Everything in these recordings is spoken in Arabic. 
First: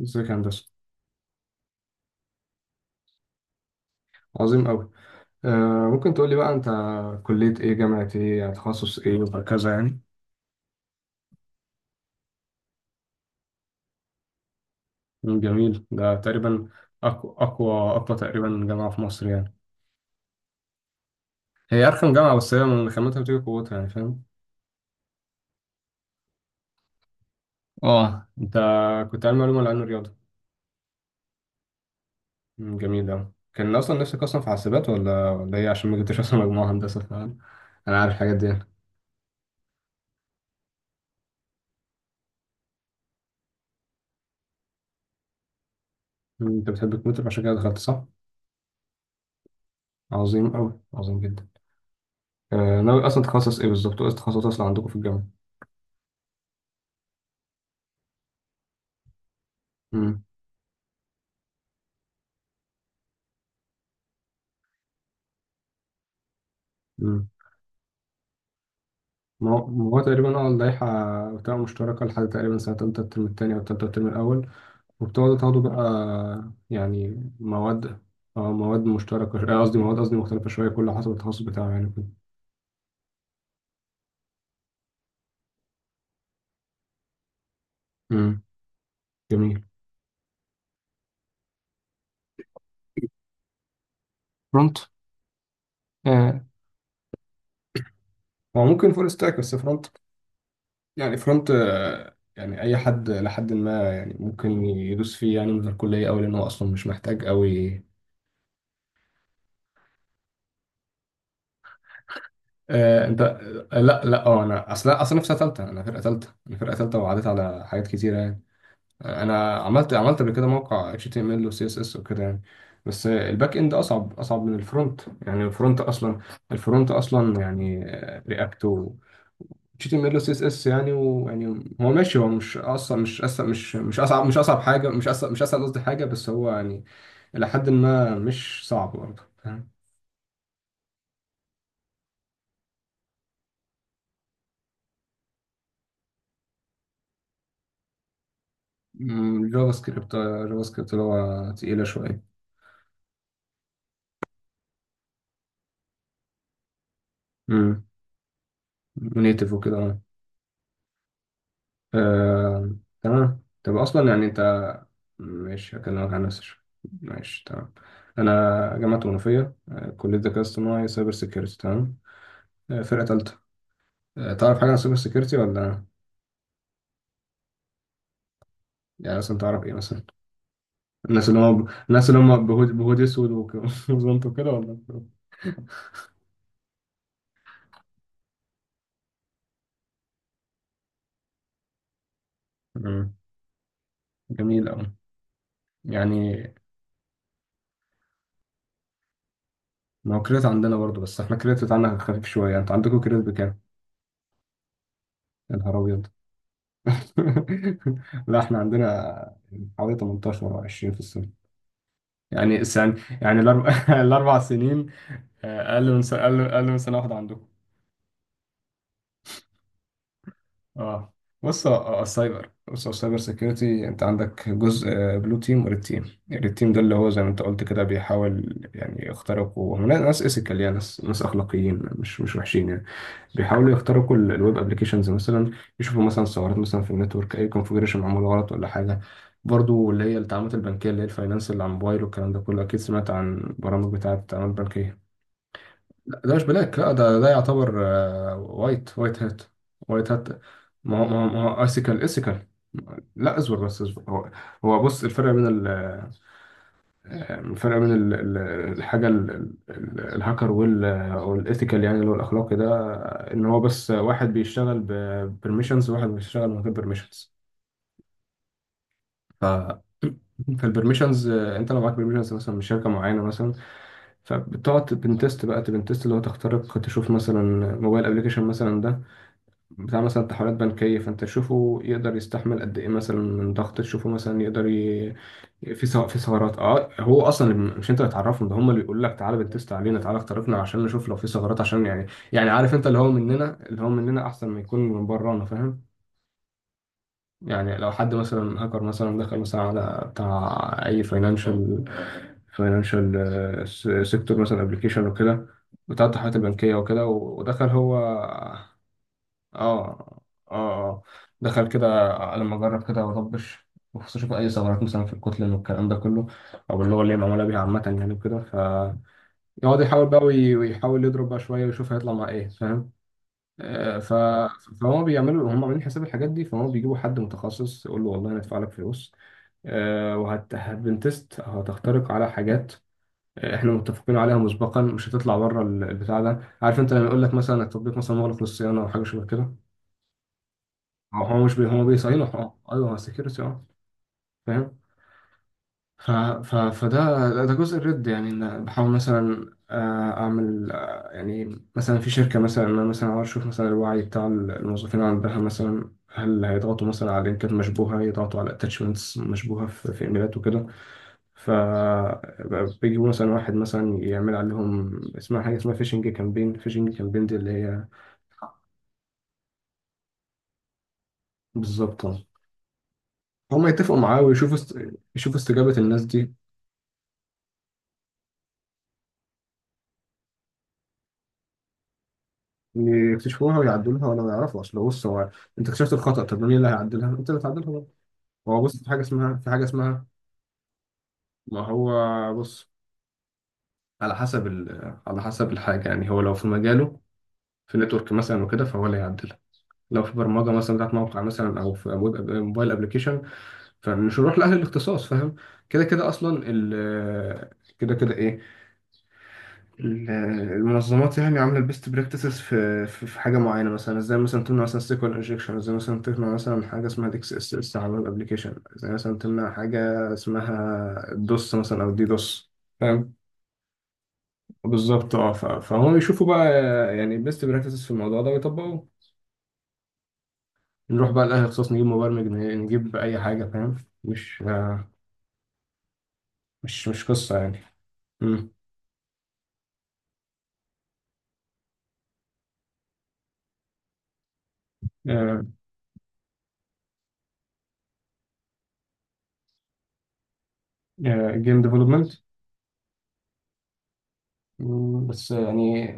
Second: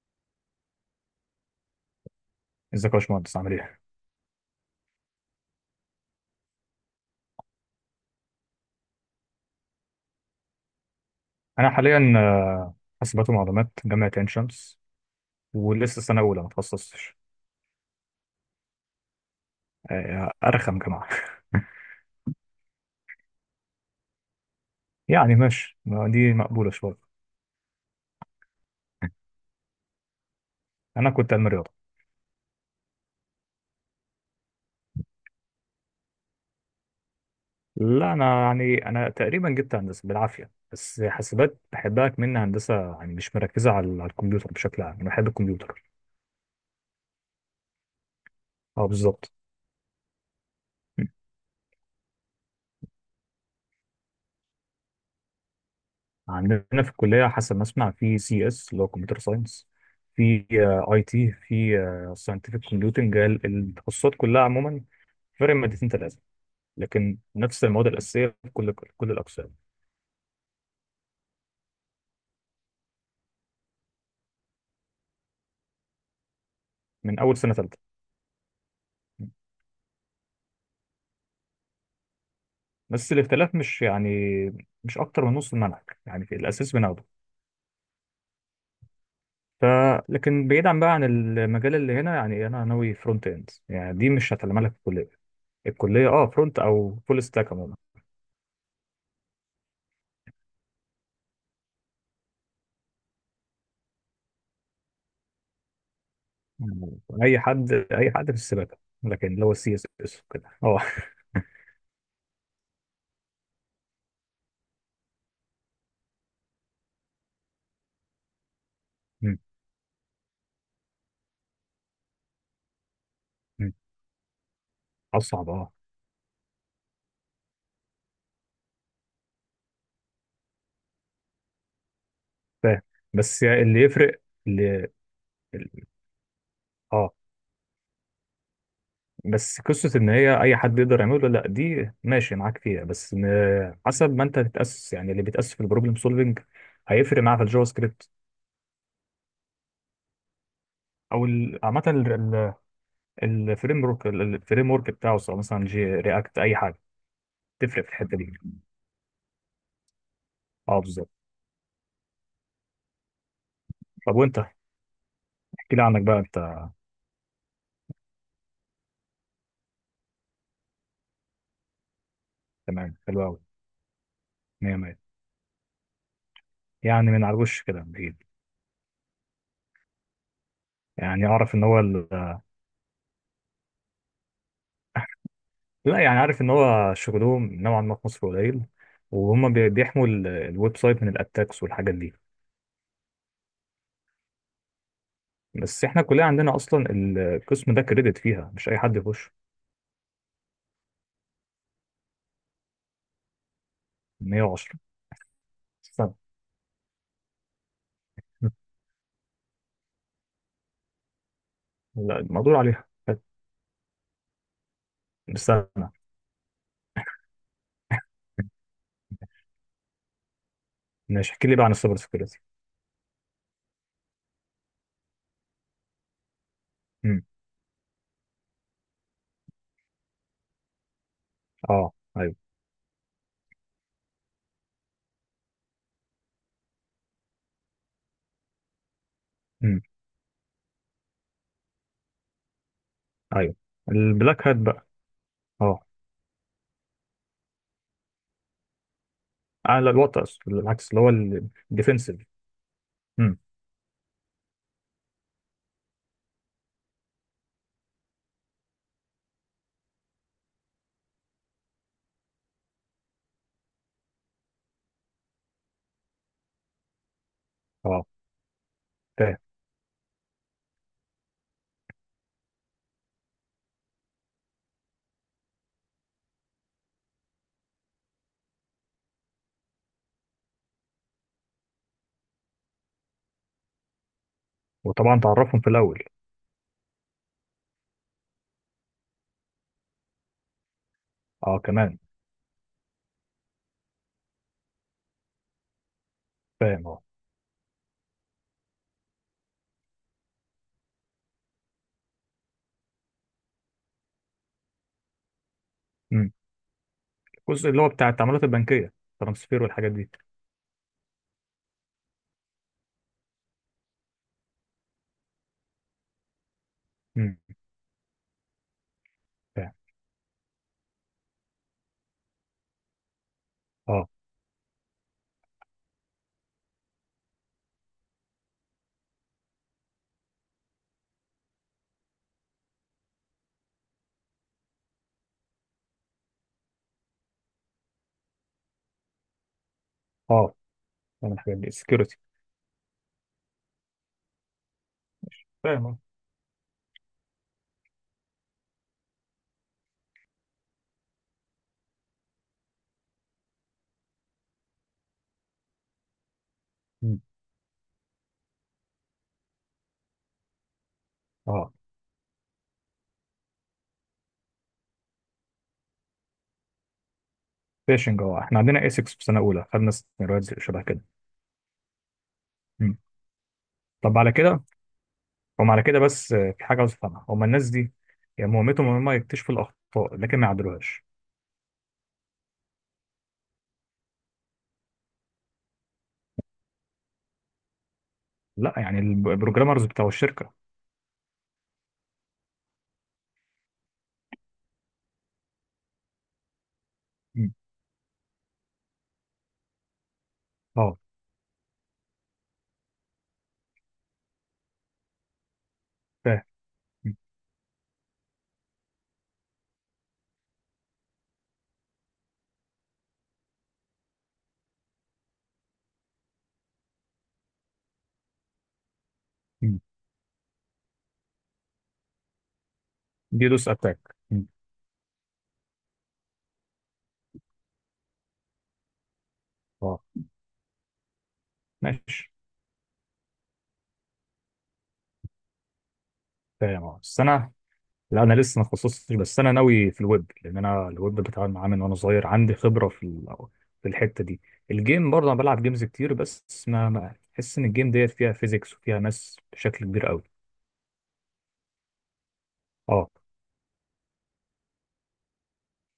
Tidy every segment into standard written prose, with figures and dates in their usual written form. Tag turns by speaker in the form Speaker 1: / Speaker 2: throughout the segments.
Speaker 1: ازيك يا هندسة؟
Speaker 2: ازيك يا باشمهندس، عامل ايه؟
Speaker 1: عظيم أوي. ممكن تقول لي بقى أنت كلية إيه، جامعة إيه، يعني تخصص إيه وهكذا يعني.
Speaker 2: انا حاليا حاسبات ومعلومات جامعه عين شمس،
Speaker 1: جميل.
Speaker 2: ولسه
Speaker 1: ده
Speaker 2: سنه اولى ما
Speaker 1: تقريبا
Speaker 2: اتخصصتش.
Speaker 1: أقوى أقوى أقوى تقريبا جامعة في مصر يعني.
Speaker 2: آه، ارخم جامعه.
Speaker 1: هي أرخم جامعة بس هي من خامتها بتيجي قوتها، يعني فاهم.
Speaker 2: يعني ماشي، ما دي مقبوله شويه.
Speaker 1: اه، أنت كنت علمي علوم ولا علم رياضة؟
Speaker 2: انا كنت علم رياضه.
Speaker 1: جميل أوي. كان أصلا نفسك أصلا في حاسبات ولا إيه؟ عشان ما جبتش أصلا مجموعة هندسة، فاهم. أنا عارف
Speaker 2: لا،
Speaker 1: الحاجات
Speaker 2: انا
Speaker 1: دي يعني.
Speaker 2: يعني انا تقريبا جبت هندسه بالعافيه، بس حاسبات بحبها. كمان هندسه يعني مش مركزه على الكمبيوتر بشكل عام، انا بحب الكمبيوتر.
Speaker 1: أنت بتحب الكمبيوتر عشان كده دخلت، صح؟
Speaker 2: اه، بالظبط.
Speaker 1: عظيم أوي،
Speaker 2: م.
Speaker 1: عظيم جدا. ناوي أصلا تخصص إيه بالظبط، وإيه التخصصات أصلا عندكم في الجامعة؟
Speaker 2: عندنا في الكليه، حسب ما اسمع، في سي اس اللي هو كمبيوتر ساينس، في اي تي، في ساينتفك كومبيوتنج. التخصصات كلها عموما فرق مادتين ثلاثة، لكن
Speaker 1: مم.
Speaker 2: نفس المواد الأساسية في كل
Speaker 1: ما
Speaker 2: الأقسام،
Speaker 1: هو ما هو تقريبا اللائحة بتبقى مشتركة لحد تقريبا سنة تالتة الترم التاني أو تالتة الترم الأول، وبتقعدوا تاخدوا بقى
Speaker 2: من
Speaker 1: يعني
Speaker 2: أول سنة ثالثة.
Speaker 1: مواد. اه، مواد مشتركة قصدي مواد، قصدي مختلفة شوية كل حسب التخصص بتاعه يعني كده.
Speaker 2: بس الاختلاف مش يعني مش أكتر من نص المنهج، يعني في الأساس بناخده.
Speaker 1: مم. جميل.
Speaker 2: ف لكن بعيدا بقى عن المجال اللي هنا، يعني أنا ناوي فرونت إند، يعني دي مش هتعلمها لك في
Speaker 1: فرونت.
Speaker 2: الكلية. الكلية أه
Speaker 1: آه،
Speaker 2: فرونت أو فول ستاك عموما.
Speaker 1: هو ممكن فول ستاك بس فرونت يعني. فرونت، يعني أي حد لحد ما، يعني ممكن يدوس فيه يعني من الكلية أوي، لأن هو أصلا مش
Speaker 2: يعني
Speaker 1: محتاج
Speaker 2: أي حد،
Speaker 1: أوي.
Speaker 2: أي حد في السباكة، لكن اللي هو السي اس اس وكده أه.
Speaker 1: آه انت آه، لا لا، انا اصلا في سنه ثالثه، انا فرقه ثالثه، وعديت على حاجات كتيره يعني.
Speaker 2: أمم،
Speaker 1: انا عملت قبل كده موقع اتش تي ام ال وسي اس اس وكده يعني. بس الباك
Speaker 2: أمم.
Speaker 1: اند اصعب من الفرونت، يعني
Speaker 2: اصعب، اه.
Speaker 1: الفرونت اصلا. الفرونت اصلا يعني رياكت و اتش تي ام ال وسي اس اس يعني ويعني. هو ماشي، هو مش
Speaker 2: فاهم،
Speaker 1: اصلا مش
Speaker 2: بس
Speaker 1: أصلا
Speaker 2: يعني
Speaker 1: مش
Speaker 2: اللي
Speaker 1: مش
Speaker 2: يفرق
Speaker 1: اصعب مش اصعب
Speaker 2: اللي...
Speaker 1: حاجه مش اصعب مش اسهل قصدي حاجه، بس هو يعني
Speaker 2: اه.
Speaker 1: الى حد ما مش صعب برضه،
Speaker 2: بس
Speaker 1: فاهم.
Speaker 2: قصة إن هي أي حد يقدر يعمله، لأ دي ماشي معاك فيها، بس حسب ما أنت تتأسس، يعني اللي بيتأسس في البروبلم سولفنج هيفرق معاه في الجافا سكريبت،
Speaker 1: جافا سكريبت، جافا سكريبت اللي
Speaker 2: أو
Speaker 1: هو
Speaker 2: عامة
Speaker 1: تقيله شويه.
Speaker 2: الفريم ورك بتاعه، سواء مثلا جي رياكت أي حاجة تفرق
Speaker 1: مم.
Speaker 2: في الحتة دي.
Speaker 1: نيتف وكده، اه.
Speaker 2: أه، بالظبط.
Speaker 1: آه، تمام. طب اصلا
Speaker 2: طب
Speaker 1: يعني
Speaker 2: وأنت،
Speaker 1: انت...
Speaker 2: احكي
Speaker 1: ماشي،
Speaker 2: لي عنك
Speaker 1: هكلمك
Speaker 2: بقى
Speaker 1: عن
Speaker 2: أنت.
Speaker 1: نفسي شوية. ماشي تمام. انا جامعه منوفيه، كليه ذكاء اصطناعي سايبر سيكيورتي، تمام.
Speaker 2: تمام،
Speaker 1: فرقه
Speaker 2: حلو أوي.
Speaker 1: ثالثه. تعرف حاجه
Speaker 2: مية
Speaker 1: عن سايبر
Speaker 2: مية،
Speaker 1: سيكيورتي ولا؟
Speaker 2: يعني من على الوش كده بعيد.
Speaker 1: يعني مثلا تعرف ايه مثلا؟
Speaker 2: يعني أعرف إن هو ال...
Speaker 1: الناس اللي هم بهود اسود وزنط وكده ولا؟
Speaker 2: لا، يعني عارف إن هو شغلهم نوعا ما في مصر قليل، وهم بيحموا الويب سايت من الأتاكس والحاجات دي.
Speaker 1: مم. جميل قوي.
Speaker 2: بس احنا كلنا
Speaker 1: يعني
Speaker 2: عندنا اصلا القسم ده كريدت فيها، مش اي حد يخش.
Speaker 1: ما هو كريت عندنا برضه، بس احنا كريت بتاعنا خفيف شويه. انت عندكم كريت بكام؟
Speaker 2: 110.
Speaker 1: يا نهار ابيض.
Speaker 2: استنى.
Speaker 1: لا احنا عندنا حوالي 18 او 20 في السنة.
Speaker 2: لا،
Speaker 1: يعني
Speaker 2: المقدور عليها.
Speaker 1: السنة، يعني الاربع الاربع سنين.
Speaker 2: استنى،
Speaker 1: اقل من سنة، أقل من سنة واحدة عندكم. اه.
Speaker 2: ماشي احكي لي بقى
Speaker 1: بص
Speaker 2: عن السايبر سكيورتي.
Speaker 1: السايبر، بص السايبر سيكيورتي. انت عندك جزء، بلو تيم وريد تيم. الريد تيم ده اللي هو زي
Speaker 2: امم،
Speaker 1: ما انت قلت كده بيحاول يعني يخترقوا. هم ناس ايثيكال، يعني ناس اخلاقيين
Speaker 2: اه،
Speaker 1: مش
Speaker 2: ايوه.
Speaker 1: مش وحشين يعني. بيحاولوا يخترقوا الويب ابلكيشنز مثلا. يشوفوا مثلا ثغرات مثلا في النتورك، اي كونفجريشن معمول غلط ولا حاجه.
Speaker 2: امم،
Speaker 1: برضو اللي هي التعاملات البنكيه، اللي هي الفاينانس اللي على الموبايل والكلام ده كله. اكيد سمعت عن
Speaker 2: ايوه.
Speaker 1: برامج بتاعه
Speaker 2: البلاك هات
Speaker 1: التعاملات
Speaker 2: بقى،
Speaker 1: البنكيه.
Speaker 2: اه.
Speaker 1: لا، ده مش بلاك. لا، ده يعتبر وايت وايت هات.
Speaker 2: اعلى
Speaker 1: وايت
Speaker 2: الوقت
Speaker 1: هات.
Speaker 2: العكس،
Speaker 1: ما
Speaker 2: اللي
Speaker 1: هو
Speaker 2: هو
Speaker 1: ما هو ما هو اسيكال
Speaker 2: الديفنسيف.
Speaker 1: اسيكال. لا،
Speaker 2: امم،
Speaker 1: اصبر بس، اصبر. هو... هو بص، الفرق بين الفرق بين ال- ال- الحاجه ال- الهاكر وال والايثيكال، يعني اللي هو الاخلاقي ده، ان هو بس واحد بيشتغل ببرميشنز وواحد بيشتغل من غير برميشنز.
Speaker 2: اه. فاهم.
Speaker 1: ف فالبرميشنز، انت لو معاك برميشنز مثلا من شركه معينه مثلا، فبتقعد تبنتست بقى. تبنتست اللي هو تخترق، تشوف مثلا موبايل ابلكيشن مثلا ده بتاع مثلا تحويلات بنكية، فأنت تشوفه يقدر يستحمل قد إيه مثلا من ضغط، تشوفه مثلا يقدر ي...
Speaker 2: وطبعا تعرفهم في
Speaker 1: في
Speaker 2: الاول.
Speaker 1: سو... في ثغرات. أه، هو أصلا مش أنت اللي تعرفهم، ده هم اللي بيقول لك تعالى بتست علينا، تعالى اخترقنا عشان نشوف لو في
Speaker 2: اه
Speaker 1: ثغرات عشان
Speaker 2: كمان.
Speaker 1: يعني... يعني عارف أنت اللي هو مننا، اللي هو مننا أحسن ما يكون من برانا، فاهم.
Speaker 2: فاهم، اه.
Speaker 1: يعني لو حد مثلا هاكر مثلا دخل مثلا على بتاع أي فاينانشال سيكتور مثلا، ابلكيشن وكده بتاع
Speaker 2: امم.
Speaker 1: التحويلات البنكية وكده، ودخل
Speaker 2: الجزء اللي هو
Speaker 1: هو.
Speaker 2: بتاع التعاملات البنكيه، ترانسفير
Speaker 1: اه
Speaker 2: والحاجات دي.
Speaker 1: اه، اه. دخل كده، لما اجرب كده واطبش بخصوص اشوف اي ثغرات مثلا في الكتلة والكلام ده كله، او اللي هو اللي هي
Speaker 2: امم.
Speaker 1: معموله بيها عامه يعني وكده، ف...
Speaker 2: فاهم،
Speaker 1: يقعد يحاول بقى ويحاول يضرب بقى شويه، ويشوف هيطلع مع ايه، فاهم.
Speaker 2: اه.
Speaker 1: ف فهم بيعملوا، هم عاملين حساب الحاجات دي، فهم بيجيبوا حد متخصص يقول له والله هندفع لك فلوس. وهت هتبنتست هتخترق على حاجات احنا متفقين عليها مسبقا، مش هتطلع بره البتاع ده، عارف انت لما يقول لك مثلا التطبيق مثلا مغلق للصيانه او حاجه شبه كده.
Speaker 2: اه،
Speaker 1: هو
Speaker 2: فاهم
Speaker 1: هو مش
Speaker 2: الحاجات
Speaker 1: بي...
Speaker 2: دي
Speaker 1: هو
Speaker 2: سكيورتي.
Speaker 1: بيصينه، اه ايوه هو سكيورتي، اه. فاهم.
Speaker 2: فاهم، اه.
Speaker 1: ف... ف... فده ده جزء الرد، يعني ان بحاول مثلا اعمل يعني مثلا في شركه مثلا، إن انا مثلا عاوز اشوف مثلا الوعي بتاع الموظفين عندها مثلا، هل هيضغطوا مثلا
Speaker 2: مم.
Speaker 1: على لينكات مشبوهه، يضغطوا على اتاتشمنتس مشبوهه في ايميلات وكده. ف
Speaker 2: اه.
Speaker 1: بيجيبوا مثلا واحد مثلا يعمل عليهم، اسمها حاجه اسمها فيشنج كامبين. فيشنج كامبين دي اللي هي...
Speaker 2: فيشنج، اه، احنا عندنا اسكس في سنه اولى خدنا سيناريوهات شبه كده.
Speaker 1: بالظبط، آه.
Speaker 2: مم.
Speaker 1: هم يتفقوا
Speaker 2: طب
Speaker 1: معاه
Speaker 2: على
Speaker 1: ويشوفوا
Speaker 2: كده،
Speaker 1: است... يشوفوا
Speaker 2: هم
Speaker 1: استجابة
Speaker 2: على كده،
Speaker 1: الناس
Speaker 2: بس
Speaker 1: دي.
Speaker 2: في حاجه عاوز افهمها. هم الناس دي يعني مهمتهم ان هم يكتشفوا الاخطاء، لكن ما يعدلوهاش؟
Speaker 1: يكتشفوها ويعدلوها ولا يعرفوا، اصل بص هو، انت اكتشفت الخطأ طب مين اللي هيعدلها؟ انت اللي هتعدلها بقى. هو
Speaker 2: لا،
Speaker 1: بص، في
Speaker 2: يعني
Speaker 1: حاجة اسمها، في حاجة
Speaker 2: البروجرامرز
Speaker 1: اسمها...
Speaker 2: بتوع الشركه.
Speaker 1: ما هو بص، على حسب على حسب الحاجة، يعني هو لو في مجاله،
Speaker 2: مم.
Speaker 1: في نتورك مثلا وكده فهو اللي هيعدلها. لو في برمجة مثلا بتاعت
Speaker 2: اه.
Speaker 1: موقع مثلا، او في ويب موبايل ابلكيشن، فمش هنروح لأهل الاختصاص، فاهم. كده كده
Speaker 2: فاهم.
Speaker 1: اصلا
Speaker 2: مم.
Speaker 1: ال... كده كده ايه ال- المنظمات يعني عامله البيست براكتسز في في حاجه معينه مثلا، ازاي مثلا تمنع مثلا سيكوال انجكشن، ازاي مثلا تمنع مثلا حاجه اسمها ديكس اس اس على الويب ابلكيشن، ازاي مثلا تمنع حاجه
Speaker 2: مم.
Speaker 1: اسمها دوس مثلا او دي دوس. فاهم.
Speaker 2: دي دوس اتاك. مم.
Speaker 1: بالظبط، اه. فهم يشوفوا بقى يعني البيست براكتسز في الموضوع ده ويطبقوه.
Speaker 2: اه.
Speaker 1: نروح بقى لاي اختصاص نجيب مبرمج
Speaker 2: ماشي.
Speaker 1: نجيب اي حاجه، فاهم. مش
Speaker 2: فاهم،
Speaker 1: مش
Speaker 2: اه،
Speaker 1: مش
Speaker 2: بس
Speaker 1: قصه
Speaker 2: انا،
Speaker 1: يعني.
Speaker 2: لا انا لسه ما تخصصتش، بس انا ناوي في الويب، لان انا الويب بتعامل معاه من وانا صغير، عندي خبره في في الحته دي. الجيم برضه انا
Speaker 1: امم،
Speaker 2: بلعب جيمز كتير، بس بحس ان الجيم ديت فيها فيزيكس وفيها ماس بشكل كبير قوي.
Speaker 1: جيم ديفلوبمنت.
Speaker 2: اه.
Speaker 1: بس يعني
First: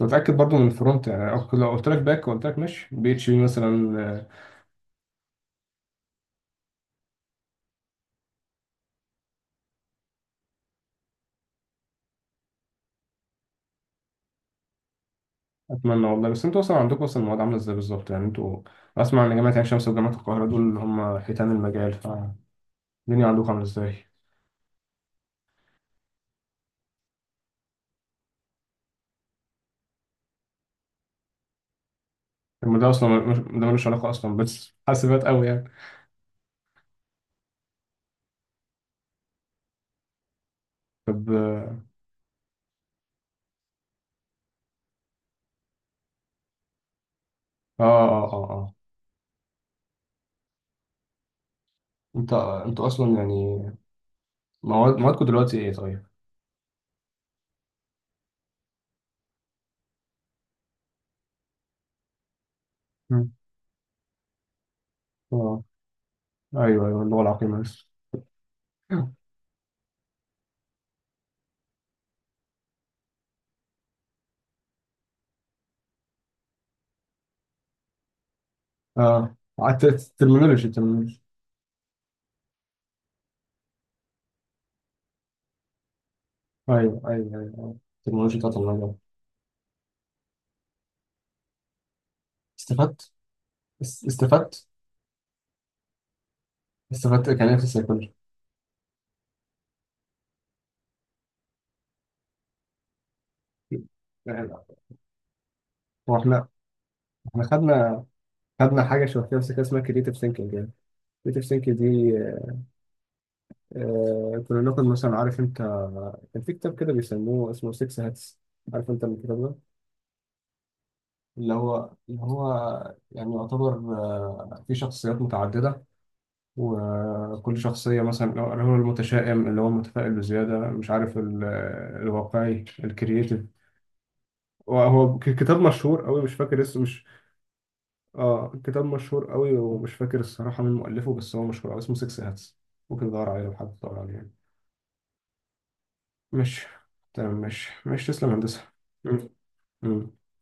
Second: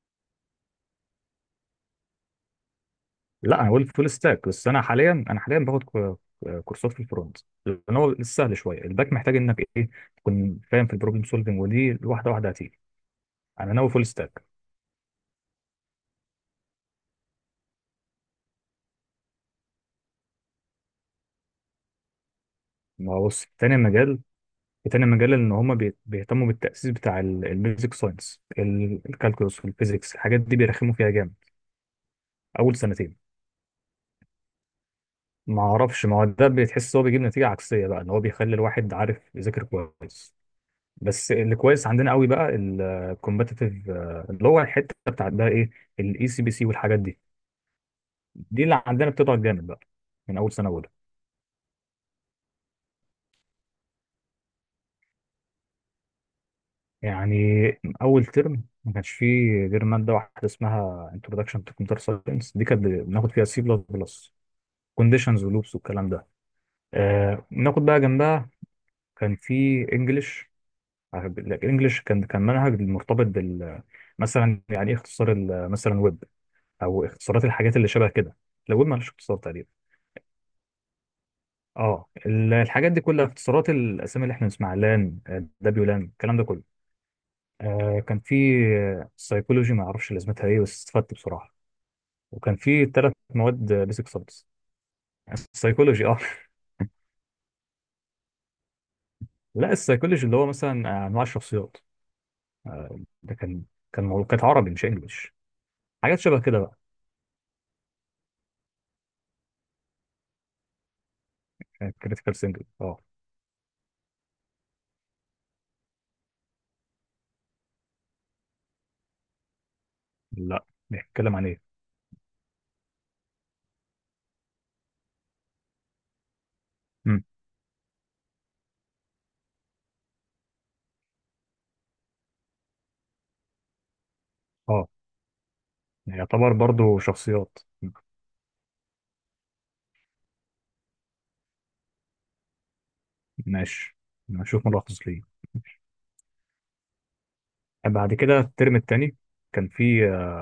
Speaker 1: متأكد برضو من الفرونت يعني، أو لو قلت لك باك وقلت لك مش بي اتش بي
Speaker 2: لا، انا قلت
Speaker 1: مثلا،
Speaker 2: فول ستاك، بس انا حاليا، باخد كورسات في الفرونت، لان هو السهل شويه. الباك محتاج انك ايه، تكون فاهم في البروبلم سولفنج، ودي واحده واحده هتيجي. انا ناوي فول ستاك.
Speaker 1: أتمنى والله. بس أنتوا أصلا عندكم أصلا المواد عاملة إزاي بالظبط؟ يعني أنتوا أسمع إن جامعة عين شمس وجامعة القاهرة دول اللي هم حيتان المجال فالدنيا،
Speaker 2: ما هو بص،
Speaker 1: عندكم عاملة
Speaker 2: تاني
Speaker 1: إزاي؟
Speaker 2: مجال، ان هم بيهتموا بالتأسيس بتاع البيزك ساينس. الكالكولس والفيزيكس الحاجات دي بيرخموا فيها جامد اول
Speaker 1: طب ده أصلا
Speaker 2: سنتين.
Speaker 1: ده ملوش علاقة أصلا بس حاسبات أوي
Speaker 2: ما
Speaker 1: يعني.
Speaker 2: اعرفش، ما هو ده بتحس هو بيجيب نتيجة عكسية بقى، ان هو بيخلي الواحد عارف يذاكر كويس.
Speaker 1: طب
Speaker 2: بس اللي كويس عندنا قوي بقى الكومبتيتيف، اللي هو الحتة بتاعت بقى ايه، الاي سي بي سي والحاجات دي.
Speaker 1: آه آه آه
Speaker 2: دي
Speaker 1: آه.
Speaker 2: اللي عندنا بتضعف جامد بقى من اول سنة اولى.
Speaker 1: أنت أنتوا أصلا يعني مواد موادكم دلوقتي إيه طيب؟
Speaker 2: يعني اول ترم ما كانش فيه غير ماده واحده اسمها انتروداكشن تو كمبيوتر ساينس، دي كانت بناخد
Speaker 1: مم.
Speaker 2: فيها سي بلس بلس، كونديشنز
Speaker 1: آه.
Speaker 2: ولوبس والكلام ده.
Speaker 1: أيوه أيوه اللغة
Speaker 2: آه،
Speaker 1: العقيمة
Speaker 2: ناخد
Speaker 1: لسه.
Speaker 2: بقى جنبها كان في انجلش. الانجلش كان منهج مرتبط بال، مثلا يعني ايه اختصار مثلا ويب، او اختصارات الحاجات اللي شبه كده. لو ويب مالوش
Speaker 1: آه،
Speaker 2: اختصار تقريبا.
Speaker 1: الترمينولوجي الترمينولوجي.
Speaker 2: اه، الحاجات دي كلها اختصارات الاسامي اللي احنا بنسمعها، لان، دبليو لان، الكلام ده كله.
Speaker 1: أيوه أيوه أيوه أيوه.
Speaker 2: كان في
Speaker 1: الترمينولوجي بتاعت المجال.
Speaker 2: سايكولوجي ما اعرفش لازمتها ايه، بس استفدت بصراحه. وكان في
Speaker 1: استفدت،
Speaker 2: ثلاث مواد بيسك سبس.
Speaker 1: استفدت.
Speaker 2: السايكولوجي، اه.
Speaker 1: استفدت كان إيه في السيكولوجي؟
Speaker 2: لا، السايكولوجي اللي هو مثلا انواع الشخصيات، ده كان موضوع، كانت عربي مش انجلش،
Speaker 1: هو
Speaker 2: حاجات شبه
Speaker 1: احنا،
Speaker 2: كده بقى.
Speaker 1: احنا خدنا خدنا حاجه شبه كده بس كده اسمها كريتيف ثينكينج يعني. كريتيف ثينكينج دي،
Speaker 2: كريتيكال سينجل، اه.
Speaker 1: كنا ناخد مثلا، عارف انت كان في كتاب كده بيسموه اسمه 6 هاتس، عارف انت الكتاب ده.
Speaker 2: لا، بيتكلم عن
Speaker 1: اللي
Speaker 2: ايه؟
Speaker 1: هو اللي هو يعني يعتبر في شخصيات متعدده،
Speaker 2: مم.
Speaker 1: وكل شخصيه مثلا اللي هو المتشائم، اللي هو المتفائل بزياده، مش عارف الواقعي الكرييتيف.
Speaker 2: اه،
Speaker 1: وهو كتاب مشهور قوي، مش
Speaker 2: يعتبر
Speaker 1: فاكر اسمه،
Speaker 2: برضو
Speaker 1: مش...
Speaker 2: شخصيات.
Speaker 1: اه كتاب مشهور قوي ومش فاكر الصراحة مين مؤلفه، بس هو مشهور قوي اسمه 6 هاتس. ممكن تدور عليه لو حد
Speaker 2: ماشي،
Speaker 1: دور عليه يعني.
Speaker 2: نشوف ملخص ليه.
Speaker 1: ماشي تمام، ماشي ماشي
Speaker 2: بعد
Speaker 1: تسلم يا
Speaker 2: كده
Speaker 1: هندسة.
Speaker 2: الترم التاني
Speaker 1: مم.
Speaker 2: كان في
Speaker 1: مم.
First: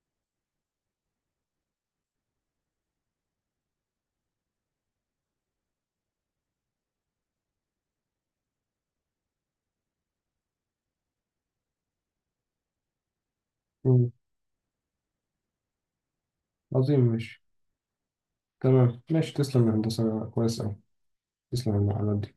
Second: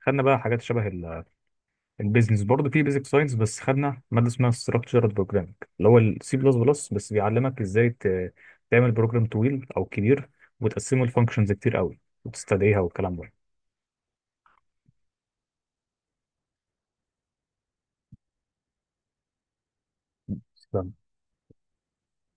Speaker 2: خدنا بقى حاجات شبه البيزنس برضه في بيزك ساينس، بس خدنا ماده اسمها ستراكشرد بروجرامينج اللي هو السي بلس بلس، بس بيعلمك ازاي تعمل بروجرام طويل او كبير، وتقسمه لفانكشنز كتير قوي، وتستدعيها والكلام
Speaker 1: مم. عظيم ماشي. تمام ماشي، تسلم يا هندسة، كويس أوي.
Speaker 2: ده
Speaker 1: تسلم على المعلومات دي.